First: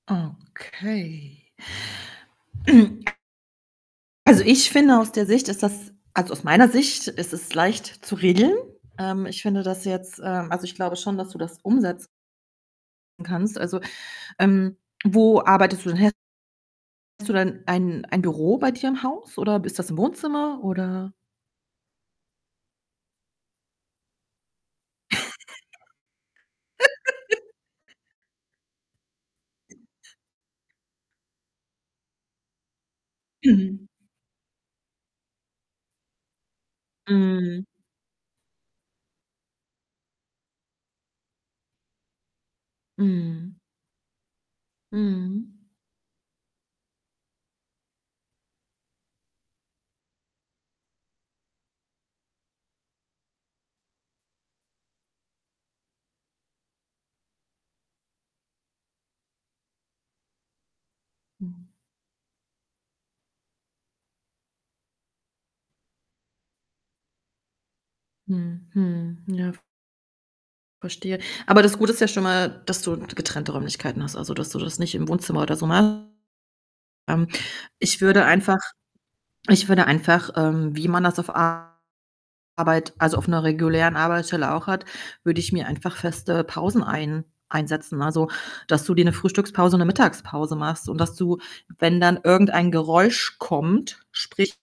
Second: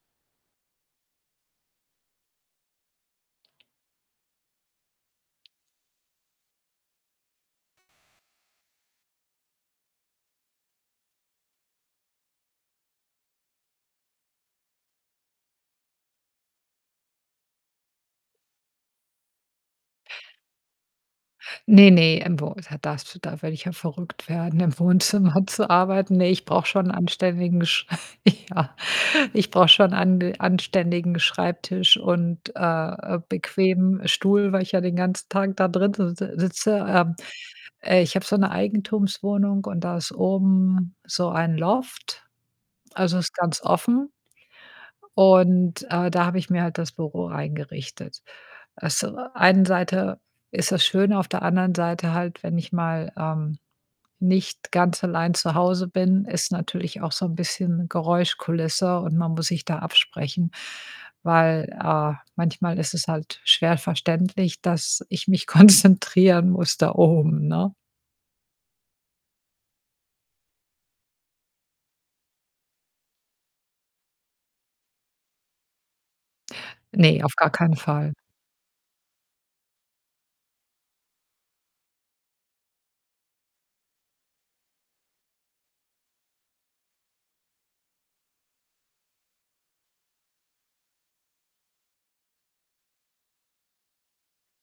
Okay. Also, ich finde, aus der Sicht ist das also, aus meiner Sicht ist es leicht zu regeln. Ähm, ich finde das jetzt ähm, also, ich glaube schon, dass du das umsetz en kannst. Also, ähm, wo arbeitest du denn he hast du dann ein ein Büro bei dir im Haus oder ist das im Wohnzimmer, oder Ne, ne, im Wo da darfst du da würde ich ja verrückt werden, im Wohnzimmer zu arbeiten, ne, ich brauche schon 'n anständigen Sch ja, ich brauche schon ande anständigen Schreibtisch und, äh, äh, Mhm. bequemen Stuhl, weil ich ja den ganzen Tag da drin si si sitze. Ähm, Mhm. äh, ich habe so 'ne Eigentumswohnung, und da ist oben so ein Loft. Also, ist Mhm. ganz offen Mhm. und, äh, da habe ich mir halt das Büro reingerichtet. Also, äh, einen Seite ist das schön, auf der anderen Seite halt, wenn ich mal, ähm, nicht ganz allein zu Hause bin, ist natürlich auch so 'n bisschen Geräuschkulisse und man muss sich da absprechen, weil, Mhm. äh, manchmal ist es halt schwer verständlich, dass ich mich konzentrieren muss da oben, ne? Mhm, mhm, ja verstehe. Aber das Gute ist ja schon mal, dass du getrennte Räumlichkeiten hast, also, dass du das nicht im Wohnzimmer oder so machst. Ne, Ähm, auf gar keinen ich Fall. würde einfach ich würde einfach, ähm, wie man das auf a Arbeit, also, auf 'ner regulären Arbeitsstelle auch hat, würde ich mir einfach feste Pausen ein einsetzen, also, dass du dir 'ne Frühstückspause und 'ne Mittagspause machst und dass du, wenn dann irgendein Geräusch kommt, sprich